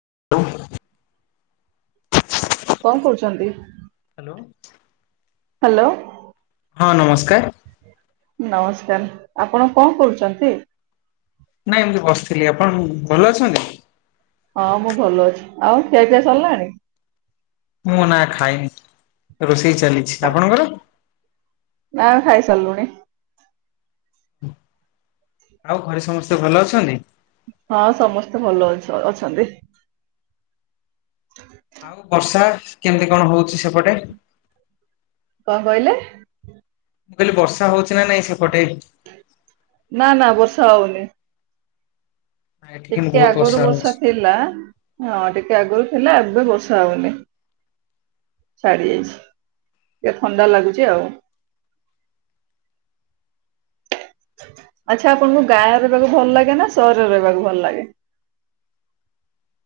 [inaudible] କଣ କରୁଛନ୍ତି? Hello. Hello. ହଁ ନମସ୍କାର। ର ଆପଣ କଣ କରୁଛନ୍ତି? ନାଇଁ ଏମିତି ବସିଥିଲି। ଆପଣ ଭଲ ଅଛନ୍ତି? ହଁ ମୁଁ ଭଲ ଅଛି ଆଉ ଖିଆ ପିଆ ସରିଲାଣି। ମୁଁ ନା ଖାଇନି ରୋଷେଇ ଚାଲିଛି। ଆପଣଙ୍କର? ନା ଖାଇ ସାରିଲୁଣି। ଆଉ ଘରେ ସମସ୍ତେ ଭଲ ଅଛନ୍ତି? ହଁ ସମସ୍ତେ ଭଲ ଅଛ ଅଛନ୍ତି। ଆଉ ବର୍ଷା କେମିତି କଣ ହଉଛି ସେପଟେ? କଣ କହିଲେ? ମୁଁ କହିଲି ବର୍ଷା ହଉଛି। ନା ନାଇଁ ସେପଟେ ନା ନା ବର୍ଷା ହଉନି। ଏଠି କିନ୍ତୁ ଟିକେ ବହୁତ ଆଗରୁ ବର୍ଷା ହଉଛି। ଥିଲା ହଁ ଟିକେ ଆଗରୁ ଥିଲା ଏବେ ବ ର୍ଷା ହଉନି। ଛାଡି ଯାଇଛି ଟିକେ ଥଣ୍ଡା ଲାଗୁଛି ଆଉ। [inaudible] ଆଚ୍ଛା ଆପଣଙ୍କୁ ଗାଁ ରହିବାକୁ ଭଲ ଲାଗେ ନା ସହରରେ ରହିବାକୁ ଭଲ ଲାଗେ? [inaudible]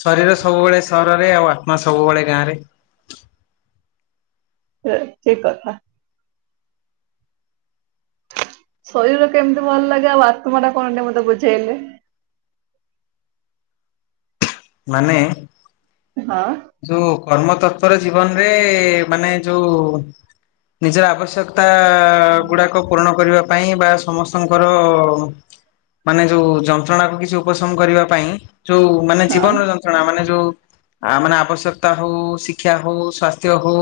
ଶରୀର ସବୁବେଳେ ସହରରେ ଆଉ ଆତ୍ମା ସବୁବେଳେ ଗାଁ ରେ। ସେ ସେ କଥା। ଶରୀର କେମିତି ଭଲ ଲାଗେ ଆଉ ଆତ୍ମା ଟା କଣ ଟେ ମତେ ବୁଝେଇଲେ। ମାନେ ହଁ ଯୋଉ କର୍ମ ତତ୍ ପର ଜୀବନରେ ମାନେ ଯୋଉ ନିଜର ଆବଶ୍ୟକତା ଗୁଡାକ ପୂରଣ କରିବା ପାଇଁ ବା ସମସ୍ତଙ୍କର ମାନେ ଯୋଉ ଯନ୍ତ୍ରଣାକୁ କିଛି ଉପଶମ କରିବା ପାଇଁ ଯୋଉ ମାନେ ହଁ ଜୀବନର ଯନ୍ତ୍ରଣା ମାନେ ଯୋଉ ଆ ମାନେ ଆବଶ୍ୟକତା ହଉ ଶିକ୍ଷା ହଉ ସ୍ଵାସ୍ଥ୍ୟ ହଉ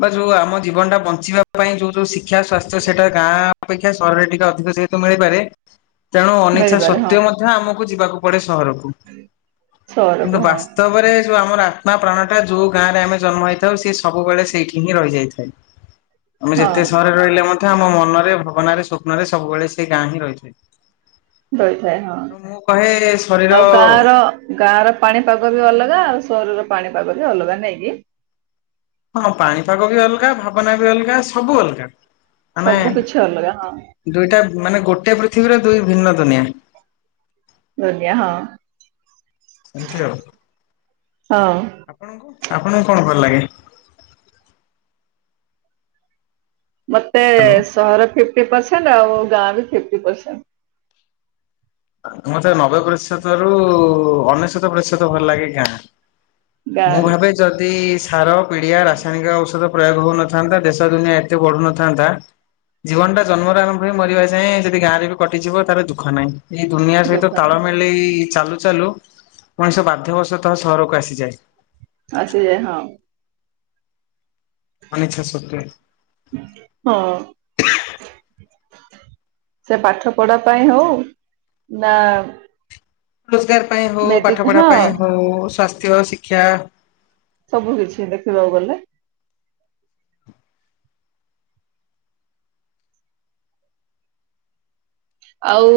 ବା ଯୋଉ ଆମ ଜୀବନଟା ବଞ୍ଚିବା ପାଇଁ ଯୋଉ ଯୋଉ ଶି ଶିକ୍ଷା ସ୍ୱାସ୍ଥ୍ୟ ସେଟା ଗାଁ ଅପେକ୍ଷା ସହରରେ ଟିକେ ଅଧିକ ସେତୁ ମିଳିପାରେ। ତେଣୁ ଅନିଚ୍ଛା ମିଳିପାରେ ହଁ ସତ୍ୱେ ମଧ୍ୟ ଆମକୁ ଯିବାକୁ ପଡେ ସହରକୁ। ସହରକୁ କିନ୍ତୁ ହଁ ବାସ୍ତବରେ। ଯଉ ଆମର ଆତ୍ମା ପ୍ରାଣ ଟା ଯୋଉ ଗାଁରେ ଆମେ ଜନ୍ମ ହେଇଥାଉ ସେ ସବୁବେଳେ ସେଇଠି ହିଁ ରହିଯାଇଥାଏ। ଆମେ ହଁ ଯେତେ ସହରରେ ରହିଲେ ମଧ୍ୟ ଆମ ମନରେ ଭାବନାରେ ସ୍ୱପ୍ନରେ ସବୁବେଳେ ସେଇ ଗାଁ ହିଁ ରହିଥାଏ। ରହିଥାଏ ହଁ। ତଣୁ ମୁଁ କହେ ଆଉ ଶରୀର ଗାଁ ର ଗାଁ ର ପାଣିପାଗ ବି ଅଲଗା ଆଉ ସହରର ପାଣିପାଗ ବି ଅଲଗା ନାଇକି। ହଁ ପାଣିପାଗ ବି ଅଲଗା ଭାବନା ବି ଅଲଗା ସବୁ ଅଲଗା। ମାନେ ସବୁ କିଛି ଅଲଗା ହଁ ଦୁଇଟା ମାନେ ଗୋଟେ ପୃଥିବୀରେ ଦୁଇ ଭିନ୍ନ ଦୁନିଆ। ଦୁନିଆ ହଁ। ସେମିତି ଆଉ ହଁ। ଆପଣଙ୍କୁ? ଆପଣଙ୍କୁ କଣ କର ଲାଗେ? ମତେ ହ୍ୟାଲୋ ସହର ଫିଫ୍ଟି ପରସେଣ୍ଟ ଆଉ ଗାଁ ବି ଫିଫ୍ଟି ପରସେଣ୍ଟ। ମତେ ନବେ ପ୍ରତିଶତ ରୁ ଅନ ପ୍ରଶତ ଭଲ ଲାଗେ ଗାଁ ମୁଁ ଗାଁରେ। ଭାବେ ଯଦି ସାର ପିଡିଆ ରାସାୟନିକ ଔଷଧ ପ୍ରୟୋଗ ହଉନଥାନ୍ତା ଦେଶ ଦୁନିଆ ଏତେ ବଢୁନଥାନ୍ତା ଜୀବନ ଟା ଜନ୍ମର ଆରମ୍ଭ ହ ମରିବା ଯାଏଁ ଯଦି ଗାଁରେ ବି କଟିଯିବ ତାର ଦୁଃଖ ନାହିଁ। ଏଇ ଦୁନିଆ ସହିତ ଦୋକାନ ତାଳମେଳ ଚାଲୁଛି ଚାଲୁ ମଣିଷ ବାଧ୍ୟବ ସତଃ ସହରକୁ ଆସିଯାଏ। ଆସି ଯଏ ହଁ। ଅନିଛା ସତ୍ୱେ। ହଁ ସେ ପାଠ ପଢା ପାଇଁ ହଉ ନା ରୋଜଗାର ପାଇଁ ହଉ ମେଡି ପାଠ ପଢା ହଁ ପାଇଁ ହଉ ସ୍ଵାସ୍ଥ୍ୟ ଶିକ୍ଷା ସବୁ କିଛି ଦେଖିବାକୁ ଗଲେ। ଆଉ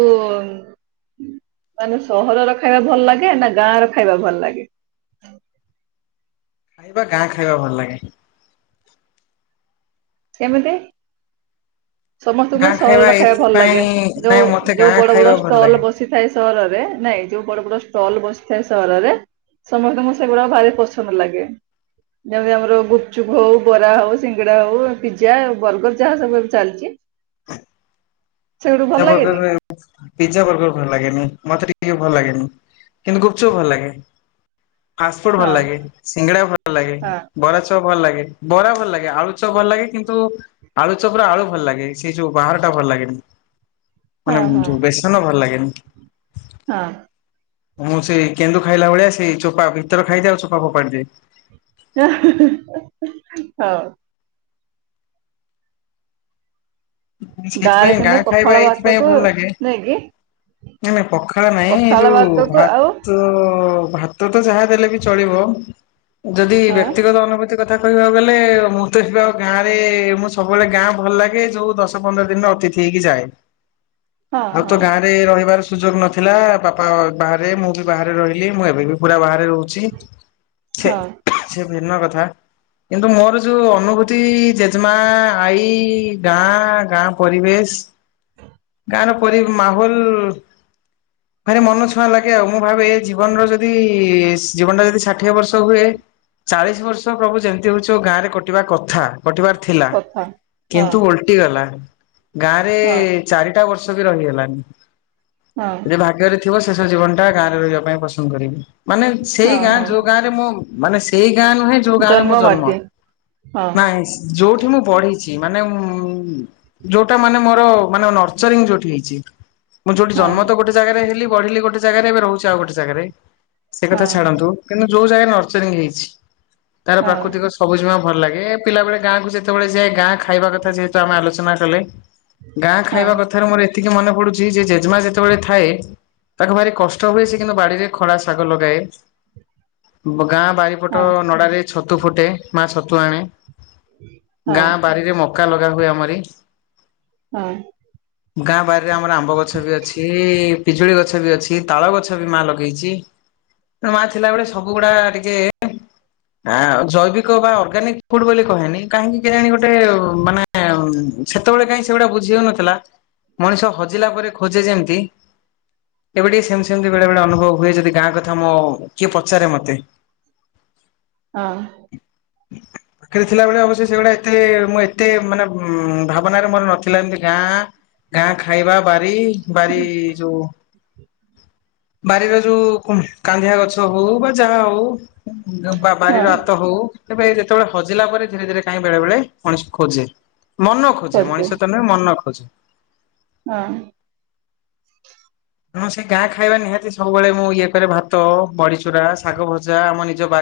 ମାନେ ସହରର ଖାଇବା ଭଲ ଲାଗେ ନା ଗାଁ ର ଖାଇବା ଭଲ ଲାଗେ? ଖାଇବା ଗାଁ ଖାଇବା ଭଲ ଲାଗେ। କେମିତି? ସମସ୍ତଙ୍କୁ ଗାଁ ସହରର ଖାଇବା ଭଲ ଏଇଥିପାଇଁ ଲାଗେ, ନାଇଁ ଯୋଉ ମତେ ଯୋଉ ଗାଁ ବଡ ଖାଇବା ବଡ ଭଲ ଲାଗେ। ଷ୍ଟଲ ବସିଥାଏ ସହରରେ ନାଇଁ ଯୋଉ ବଡ ବଡ ଷ୍ଟଲ ବସିଥାଏ ସହରରେ ସମସ୍ତଙ୍କୁ ସେଗୁଡା ଭାରି ପସନ୍ଦ ଲାଗେ। ଯେମିତି ଆମର ଗୁପଚୁପ ହଉ ବରା ହଉ ସିଙ୍ଗଡା ହଉ ପିଜା ବର୍ଗର ଯାହା ସବୁ ଏବେ ଚାଲିଛି। ସେଗୁଡୁ ଭଲ ପିଜା ଲାଗେନି ବର୍ଗର ପିଜ୍ଜା ବର୍ଗର ଭଲ ଲାଗେନି, ମତେ ଟ ଭଲ ଲାଗେନି କିନ୍ତୁ ଗୁପଚୁପ ଭଲ ଲାଗେ। ଫାଷ୍ଟଫୁଡ ଭଲ ହଁ ଲାଗେ ସିଙ୍ଗଡ଼ା ଭଲ ଲାଗେ ହଁ ବରା ଚପ ଭଲ ଲାଗେ ବରା ଭଲ ଲାଗେ ଆଳୁ ଚପ ଭଲ ଲାଗେ କିନ୍ତୁ ଆଳୁ ଚପରେ ଆଳୁ ଭଲ ଲାଗେ ସେ ଯୋଉ ବାହାରଟା ଭଲ ଲାଗେନି ହଁ ମାନ ହଁ ଯୋଉ ବେଶନ ଭଲ ଲାଗେନି। ହଁ। ମୁଁ ସେ କେନ୍ଦୁ ଖାଇଲା ଭଳିଆ ସେଇ ଚୋପା ଭିତରେ ଖାଇଦିଏ ଆଉ ଚୋପା ଫୋପାଡ଼ିଦିଏ। ହଉ। ଗାଁରେ ସେଇଥିପାଇଁ କିନ୍ତୁ ଗାଁ ଖାଇବା ପଖାଳ ଏଇଥିପାଇଁ ଭାତକୁ ଭଲ ଲାଗେ ନାଇକି ନାଇଁ ନାଇଁ ପଖାଳ ନାଇଁ ଏଇ ପଖାଳ ଯୋଉ ଭାତକୁ ଆଉ ଭାତ ଭାତ ତ ତ ଯାହା ଦେଲେ ବି ଚଳିବ ଯଦି ହଁ ବ୍ୟକ୍ତିଗତ ଅନୁଭୂତି କଥା କହିବାକୁ ଗଲେ ଦଶ ପନ୍ଦର ଦିନ ଅତିଥି ହେଇକି ଯାଏ ହଁ ଆଉ ତ ହଁ ଗାଁ ରେ ରହିବାର ସୁଯୋଗ ନଥିଲା ବାପା ବାହାରେ ମୁଁ ବି ବାହାରେ ରହିଲି ମୁଁ ଏବେ ବି ପୁରା ବା ରହୁଛି ସେ ହଁ ସେ ଭିନ୍ନ କଥା କିନ୍ତୁ ମୋର ଯୋଉ ଅନୁଭୂତି ଜେଜେମା ଆଈ ଗାଁ ଗାଁ ପରିବେଶ ଗାଁ ର ପରି ମାହୋଲ ଭାରି ମନ ଛୁଆଁ ଲାଗେ ଆଉ, ମୁଁ ଭାବେ ଜୀବନର ଯଦି ଜୀବନଟା ଯଦି ଷାଠିଏ ବର୍ଷ ହୁଏ। ଚାଳିଶ ବର୍ଷ ପ୍ରଭୁ ଯେମିତି ହଉଛ ଗାଁ ରେ କଟିବା କଥା କଟିବାର ଥିଲା କଥା ହଁ କିନ୍ତୁ ଗଲା ଗାଁ ରେ ହଁ ଚାରିଟା ବର୍ଷ ବି ରହିଗଲଣିି। ହଁ ଯଦି ଭାଗ୍ୟରେ ଥିବ ଶେଷ ଜୀବନ ଟା ଗାଁରେ ରହିବା ପାଇଁ ପସନ୍ଦ କରିବି ମାନେ ସେଇ ହଁ ଗାଁ ହଁ ଯୋଉ ଗାଁ ରେ ମୁଁ ମାନେ ସେଇ ଗାଁ ନୁହେଁ ଯୋଉ ଗାଁରେ ମୁଁ ଜନ୍ମ ହଁ ନାଇଁ ଯୋଉଠି ମୁଁ ପଢିଛି ମାନେ ଯୋଉଟା ମାନେ ମୋର ମାନେ ନର୍ସରିଙ୍ଗଯୋଉଠି ହେଇଛି। ମୁଁ ଯୋଉଠି ହଁ ଜନ୍ମ ତ ଗୋଟେ ଜାଗାରେ ହେଲି ବଢିଲି ଗୋଟେ ଜାଗାରେ ଏବେ ରହୁଛି ଆଉ ଗୋଟେ ଜାଗାରେ। ସେ ହଁ କଥା ଛାଡନ୍ତୁ କିନ୍ତୁ ଯୋଉ ଜାଗା ନର୍ଚରିଂ ହେଇଛି। ତାର ହଁ ପ୍ରାକୃତିକ ସବୁଜିମା ଭଲ ଲାଗେ ପିଲାବେଳେ ଗଁକୁ ଯେତେବେଳେ ଯାଏ ଗାଁ ଖାଇବା କଥା ଯେ ଆମେ ଆଲୋଚନା କଲେ ଗାଁ ହଁ ହଁ ଖାଇବା କଥାରେ ମୋର ଏତିକି ମନେ ପଡୁଛି ଯେ ଜେଜମା ଯେତେବେଳେ ଥାଏ ତାକୁ ଭାରି କଷ୍ଟ ହୁଏ, ସେ କିନ୍ତୁ ବାଡିରେ ଖରା ଶାଗ ଲଗାଏ ଗାଁ ବାରିପଟ ନଡ଼ା ରେ ଛତୁ ଫୁଟେ ମା ଛତୁ ଆଣେ ଗାଁ ହଁ ବାରିରେ ମକା ଲଗା ହୁଏ ଆମରି ହଁ! ଗାଁ ବାରିରେ ଆମର ଆମ୍ବ ଗଛ ବି ଅଛି ପିଜୁଳି ଗଛ ବି ଅଛି ତାଳ ଗଛ ବି ମା ଲଗେଇଛି। ମା ଥିଲାବେଳେ ସବୁଗୁଡା ଟିକେ ଆ ଜୈବିକ ବା ଅର୍ଗାନିକ ଫୁଡ ବୋଲି କହେନି କାହିଁକି କେ ଜାଣି ଗୋଟେ ମାନେ ସେତେବେଳେ କାହିଁ ସେଗୁଡା ବୁଝିଉନଥିଲା ମଣିଷ ହଜିଲା ପରେ ଖୋଜେ ଯେମିତି ଏବେ ଟିକେ ସେମିତି ସେମିତି ବେଳେ ବେଳେ ଅନୁଭବ ହୁଏ। ଯଦି ଗାଁ କଥା ମୋ କିଏ ପଚାରେ ମତେ। [unintelligible] ହଁ! [inaudible] ପାଖିରେ ଥିଲାବେଳେ ଅବଶ୍ୟ ସେଗୁଡା ଏତେ ଏତେ ମାନେ ଭାବନାରେ ମୋର ନଥିଲା ଏମତି ଗାଁ ଗାଁ ଖାଇବା ବାରି ବାରି ଯଉ ବାରିର ଯୋଉ କାନ୍ଧିଆ ଗଛ ହଉ ବା ଯାହା ହଉ ବା ହଁ ବାରିର ହାତ ହଉ ତବେ ଯେତେବେଳେ ହଜିଲା ପରେ ଧୀରେ ଧୀରେ କାହିଁ ବେଳେ ବେଳେ ମଣିଷକୁ ଖୋଜେ। ମନ ଖୋଜେ କରୁଚି ମଣିଷ ତ ନଁ ମନ ଖୋଜେ ହଁ! ମୁଁ ସେ ଗାଁ ଖାଇବା ନିହାତି ସବୁବେଳେ ମୁଁ ଇଏ କରେ ଭାତ ବଡିଚୁରା ଶାଗ ଭଜା ଆମ ନିଜ ବା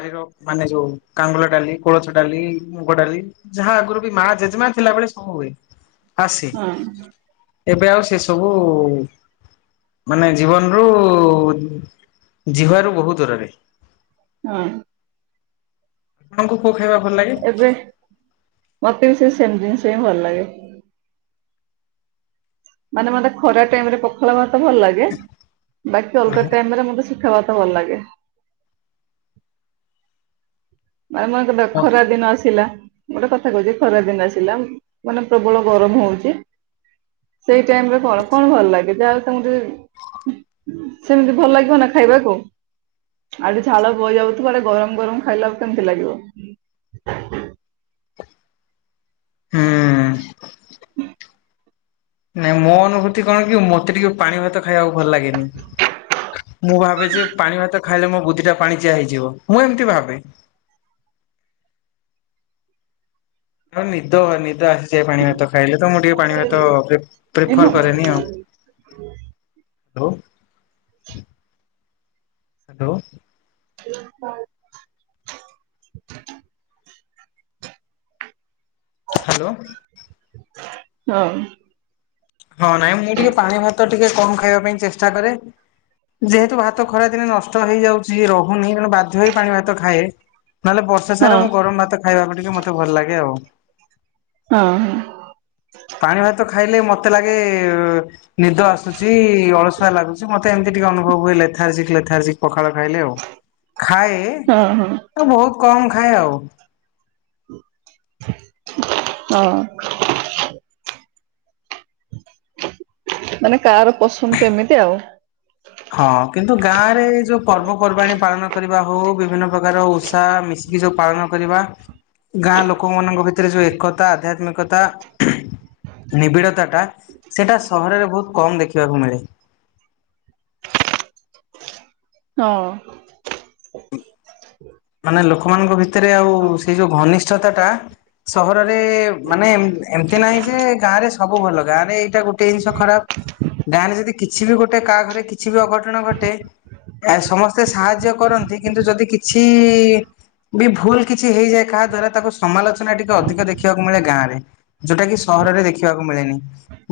ମାନେ ଯୋଉ କାଙ୍ଗ ଡାଲି କୋଳଛ ଡାଲି ମୁଗ ଡାଲି ଯାହା ଆଗରୁ ବି ମା ଜେଜେମା ଥିଲାବେଳେ ସବୁ ହୁଏ। ଆସେ ହଁ! ଏବେ ଆଉ ସେସବୁ ମାନେ ଜୀବନରୁୁ ଯିବାର ବହୁତ ଦୁରରେ ହଁ! ତାଙ୍କୁ ଏବେ ମତେ ବି ସେ ସେମତି ଜିନିଷ ହିଁ ଭଲ ଲାଗେ। ମାନେ ମତେ ଖରା ଟାଇମ ରେ ପଖାଳ ତ ଭଲ ଲାଗେ ବାକି ଅଲଗା ଲାଗେ? ଟାଇମରେ ମତେ ଖବାତ ଭଲ ଲାଗେ। ମ ମରବେେ ଖରା ଦିନ ଆସିଲା। ଗୋଟେ କଥା କହୁଛି ଖରା ଦିନ ଆସିଲା ମାନେ ପ୍ରବଳ ଗରମ ହଉଛି। ସେଇ ଟାଇମ ରେ କଣ କଣ ଭଲ ଲାଗେ ଯାହା ତମ ସେମିତି ଭଲ ଲାଗିବ ନା ଖାଇବାକୁ ଆଡେ ଝାଳ ବଯାଉଥିବା ଆଡେ ଗରମ ଗରମ ଖାଇଲା କେମତି ଲାଗିବ। ହୁଁ ନାଇଁ ମୋ ଅନୁଭୂତି କଣ କି ମତେ ଟିକେ ପାଣି ଭାତ ଖାଇବାକୁ ଭଲ ଲାଗେନି। ମୁଁ ଭାବେ ଯେ ପାଣି ଭାତ ଖାଇଲେ ମୋ ବୁଧି ଟା ପାଣି ଚିଆ ହେଇଯିବ ମୁଁ ଏମିତି ଭାବେ। [unintelligible] ହଁ ନିଦ ନିଦ ସେ ପାଣି ଭାତ ଖାଇଲେ ତ ମୁଁ ଟିକେ ପାଣି ଭାତ ଏଇନୁ ପ୍ରିଫର କରେନି ଆଉ। ହ୍ୟାଲୋ। ହ୍ୟାଲୋ। ହ ହ। ହ୍ୟାଲୋ। ହଁ। ହଁ ନାଇଁ ମୁଁ ଟିକେ ପାଣି ଭାତ ଟିକେ କମ ଖାଇବା ପାଇଁ ଚେଷ୍ଟା କରେ। ଯେହେତୁ ଭାତ ଖରାଦିନେ ନଷ୍ଟ ହେଇଯାଉଛି ରହୁନି ତେଣୁ ବାଧ୍ୟ ହେଇ ପାଣି ଭାତ ଖାଏ। ନହେଲେ ବର୍ଷା ହଁ ସାରା ମୁଁ ଗରମ ଭାତ ଖାଇବାକୁ ଟିକେ ମତେ ଭଲ ଲାଗେ ଆଉ। ହଁ ହ। ପାଣି ଭାତ ଖାଇଲେ ମତେ ଲାଗେ ନିଦ ଆସୁଛି ଅଳସୁଆ ଲାଗୁଛି ମତେ ମତି ଟିକେ ଅନୁବ ହୁଏ ଲେଥାର୍ଜିକ ଲେଥାର୍ଜିକ ପଖା କହିଲ ଆଉ ଖାଏ ହଁ ହଁ ଆ ବହୁତ କମ ଖାଏ ଆଉ। ହଁ। ମାନେ କାହାର ପସନ୍ଦ କେମିତି ଆଉ। ହଁ କିନ୍ତୁ ଗାଁ ରେ ଯୋଉ ପର୍ବପର୍ବାଣିୀ ପାଳନ କରିବା ହଉ ବିଭିନ୍ନ ପ୍ରକାର ଉଷାଶ କି ଯଉ ପାଳନ କରିବା। ଗାଁ ଲୋକମାନାନଙ୍କ ଭିତରେ ଯୋଉ ଏକତା ଆଧ୍ୟାତ୍ମିକତା ନିବିଡ଼ତା ଟା ସେଟା ସହରରେ ବହୁତ କମ ଦେଖିବାକୁ ମିଳେ। ହଁ। ମାନେ ଲୋକମାନଙ୍କ ଭିତରେ ଆଉ ସେଇ ଯୋଉ ଘନିଷ୍ଠତା ଟା ସହରରେ ମାନେ ଏମତି ନାହିଁ ଯେ ଗାଁ ରେ ସବୁ ଭଲ ଗାଁ ରେ ଏଇଟା ଗୋଟେ ଜିନିଷ ଖରାପ ଗାଁରେ ଯଦି କିଛି ବି ଗୋଟେ କାହା ଘରେ କିଛି ବି ଅଘଟଣ ଘଟେ। ଆ ସମସ୍ତେ ସାହାଯ୍ୟ କରନ୍ତି କିନ୍ତୁ ଯଦି କିଛି। ବି ଭୁଲ କିଛି ହେଇଯାଏ କାହା ଦ୍ଵାରା ତାକୁ ସମାଲୋଚନା ଟିକେ ଅଧିକ ଦେଖିବାକୁ ମିଳେ ଗାଁରେ ଯୋଉଟା କି ସହରରେ ଦେଖିବାକୁ ମିଳେନି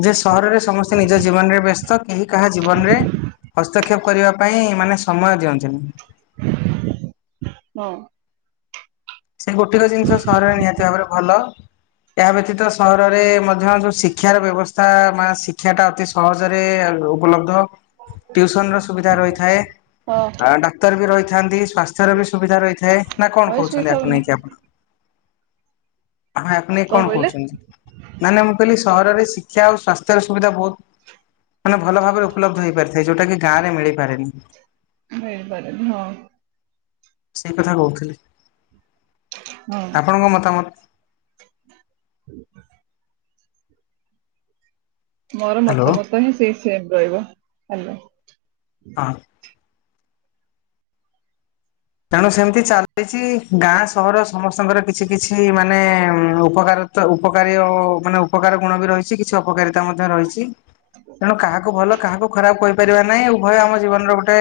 ଯେ ସହରରେ ସମସ୍ତେ ନିଜ ଜୀବନରେ ବ୍ୟସ୍ତ କେହି କାହା ଜୀବନରେ ହସ୍ତକ୍ଷେପ କରିବା ପାଇଁ ମାନେ ସମୟ ଦିଅଛନ୍ତିି। ହଁ। ସେ ଗୋଟିକ ଜିନିଷ ସହରରେ ନିହାତି ଭାବରେ ଭଲ ଏହା ବ୍ୟତୀତ ସହରରେ ମଧ୍ୟ ଯୋଉ ଶିକ୍ଷାର ବ୍ୟବସ୍ଥା ଶିକ୍ଷା ଟା ଅତି ସହଜରେ ଉପଲବ୍ଧ ଟଉସନ ର ସୁବିଧା ରହିଥାଏ। ହଁ ଡାକ୍ତର ବି ରହିଥାନ୍ତି ସ୍ଵାସ୍ଥ୍ୟର ବି ସୁବିଧା ରହିଥାଏ ନା କଣ ହଇ କହୁଛନ୍ତି ଆ ଶୋଇଥାଉ ନା ଣକପ ଆ ଆପଣ ଏ କଣ କହୁଛନ୍ତି। ନ ମୁଁ କହିଲି ସହରରେ ଶିକ୍ଷା ଆଉ ସଵାସ୍ଥ୍ୟର ସୁବିଧା ବହୁତ। ମାନେ ଭଲ ଭାବରେ ଉପଲବ୍ଧ ହେଇପାରିଥାଏ ଯୋଉଟା କି ଗାଁ ରେ ମିଳିପାରେନି। ବପର ହଁ। ସେଇ କଥା କହୁଥିଲେି ହଁ ଆପଣଙ୍କ ମତାମତ ମୋର ହ୍ୟାଲୋ ମତାମତ ହିଁ ସେଇ ସେମ ରହିବ ହେଲେ। ହଁ। ତେଣୁ ସେମିତି ଚାଲିଛି ଗାଁ ସହର ସମସ୍ତଙ୍କର କିଛି କିଛି ମାନେ ଉପକାର ଉପକାରୀ ମାନେ ଉପକାର ଗୁଣ ବି ରହିଛି କିଛି ଅପକାରିତା ମଧ୍ୟ ରହିଛି। ତେଣୁ କାହାକୁ ଭଲ କାହାକୁ ଖରାପ କହିପାରିବା ନାହିଁ ଉଭୟ ଆମ ଜୀବନର ଗୋଟେ।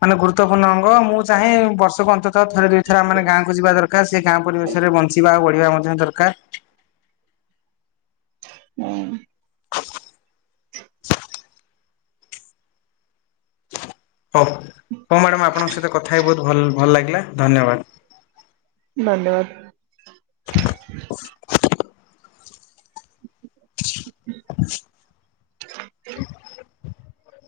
ମାନେ ଗୁରୁତ୍ୱପୂର୍ଣ୍ଣ ଅଙ୍ଗ ମୁଁ ଚାହେଁ ବର୍ଷକୁ ଅନ୍ତତଃ ଥରେ ଦୁଇଥର ଆମେ ଗାଁକୁ ଯିବା ଦରକାର ସେ ଗାଁ ପରିବେଶ ରେ ବଞ୍ଚିବା ଆଉ ବଢିବା ମଧ୍ୟ ଦରକାର। [unintelligible] ହଁ ହଉ ହଉ ମ୍ୟାଡ଼ାମ ଆପଣଙ୍କ ସହିତ କଥା ହ ବହୁତ ଭଲ ଲାଗିଲା ଧନ୍ୟବାଦ। ଧନ୍ୟବାଦ। [inaudible] [inaudible]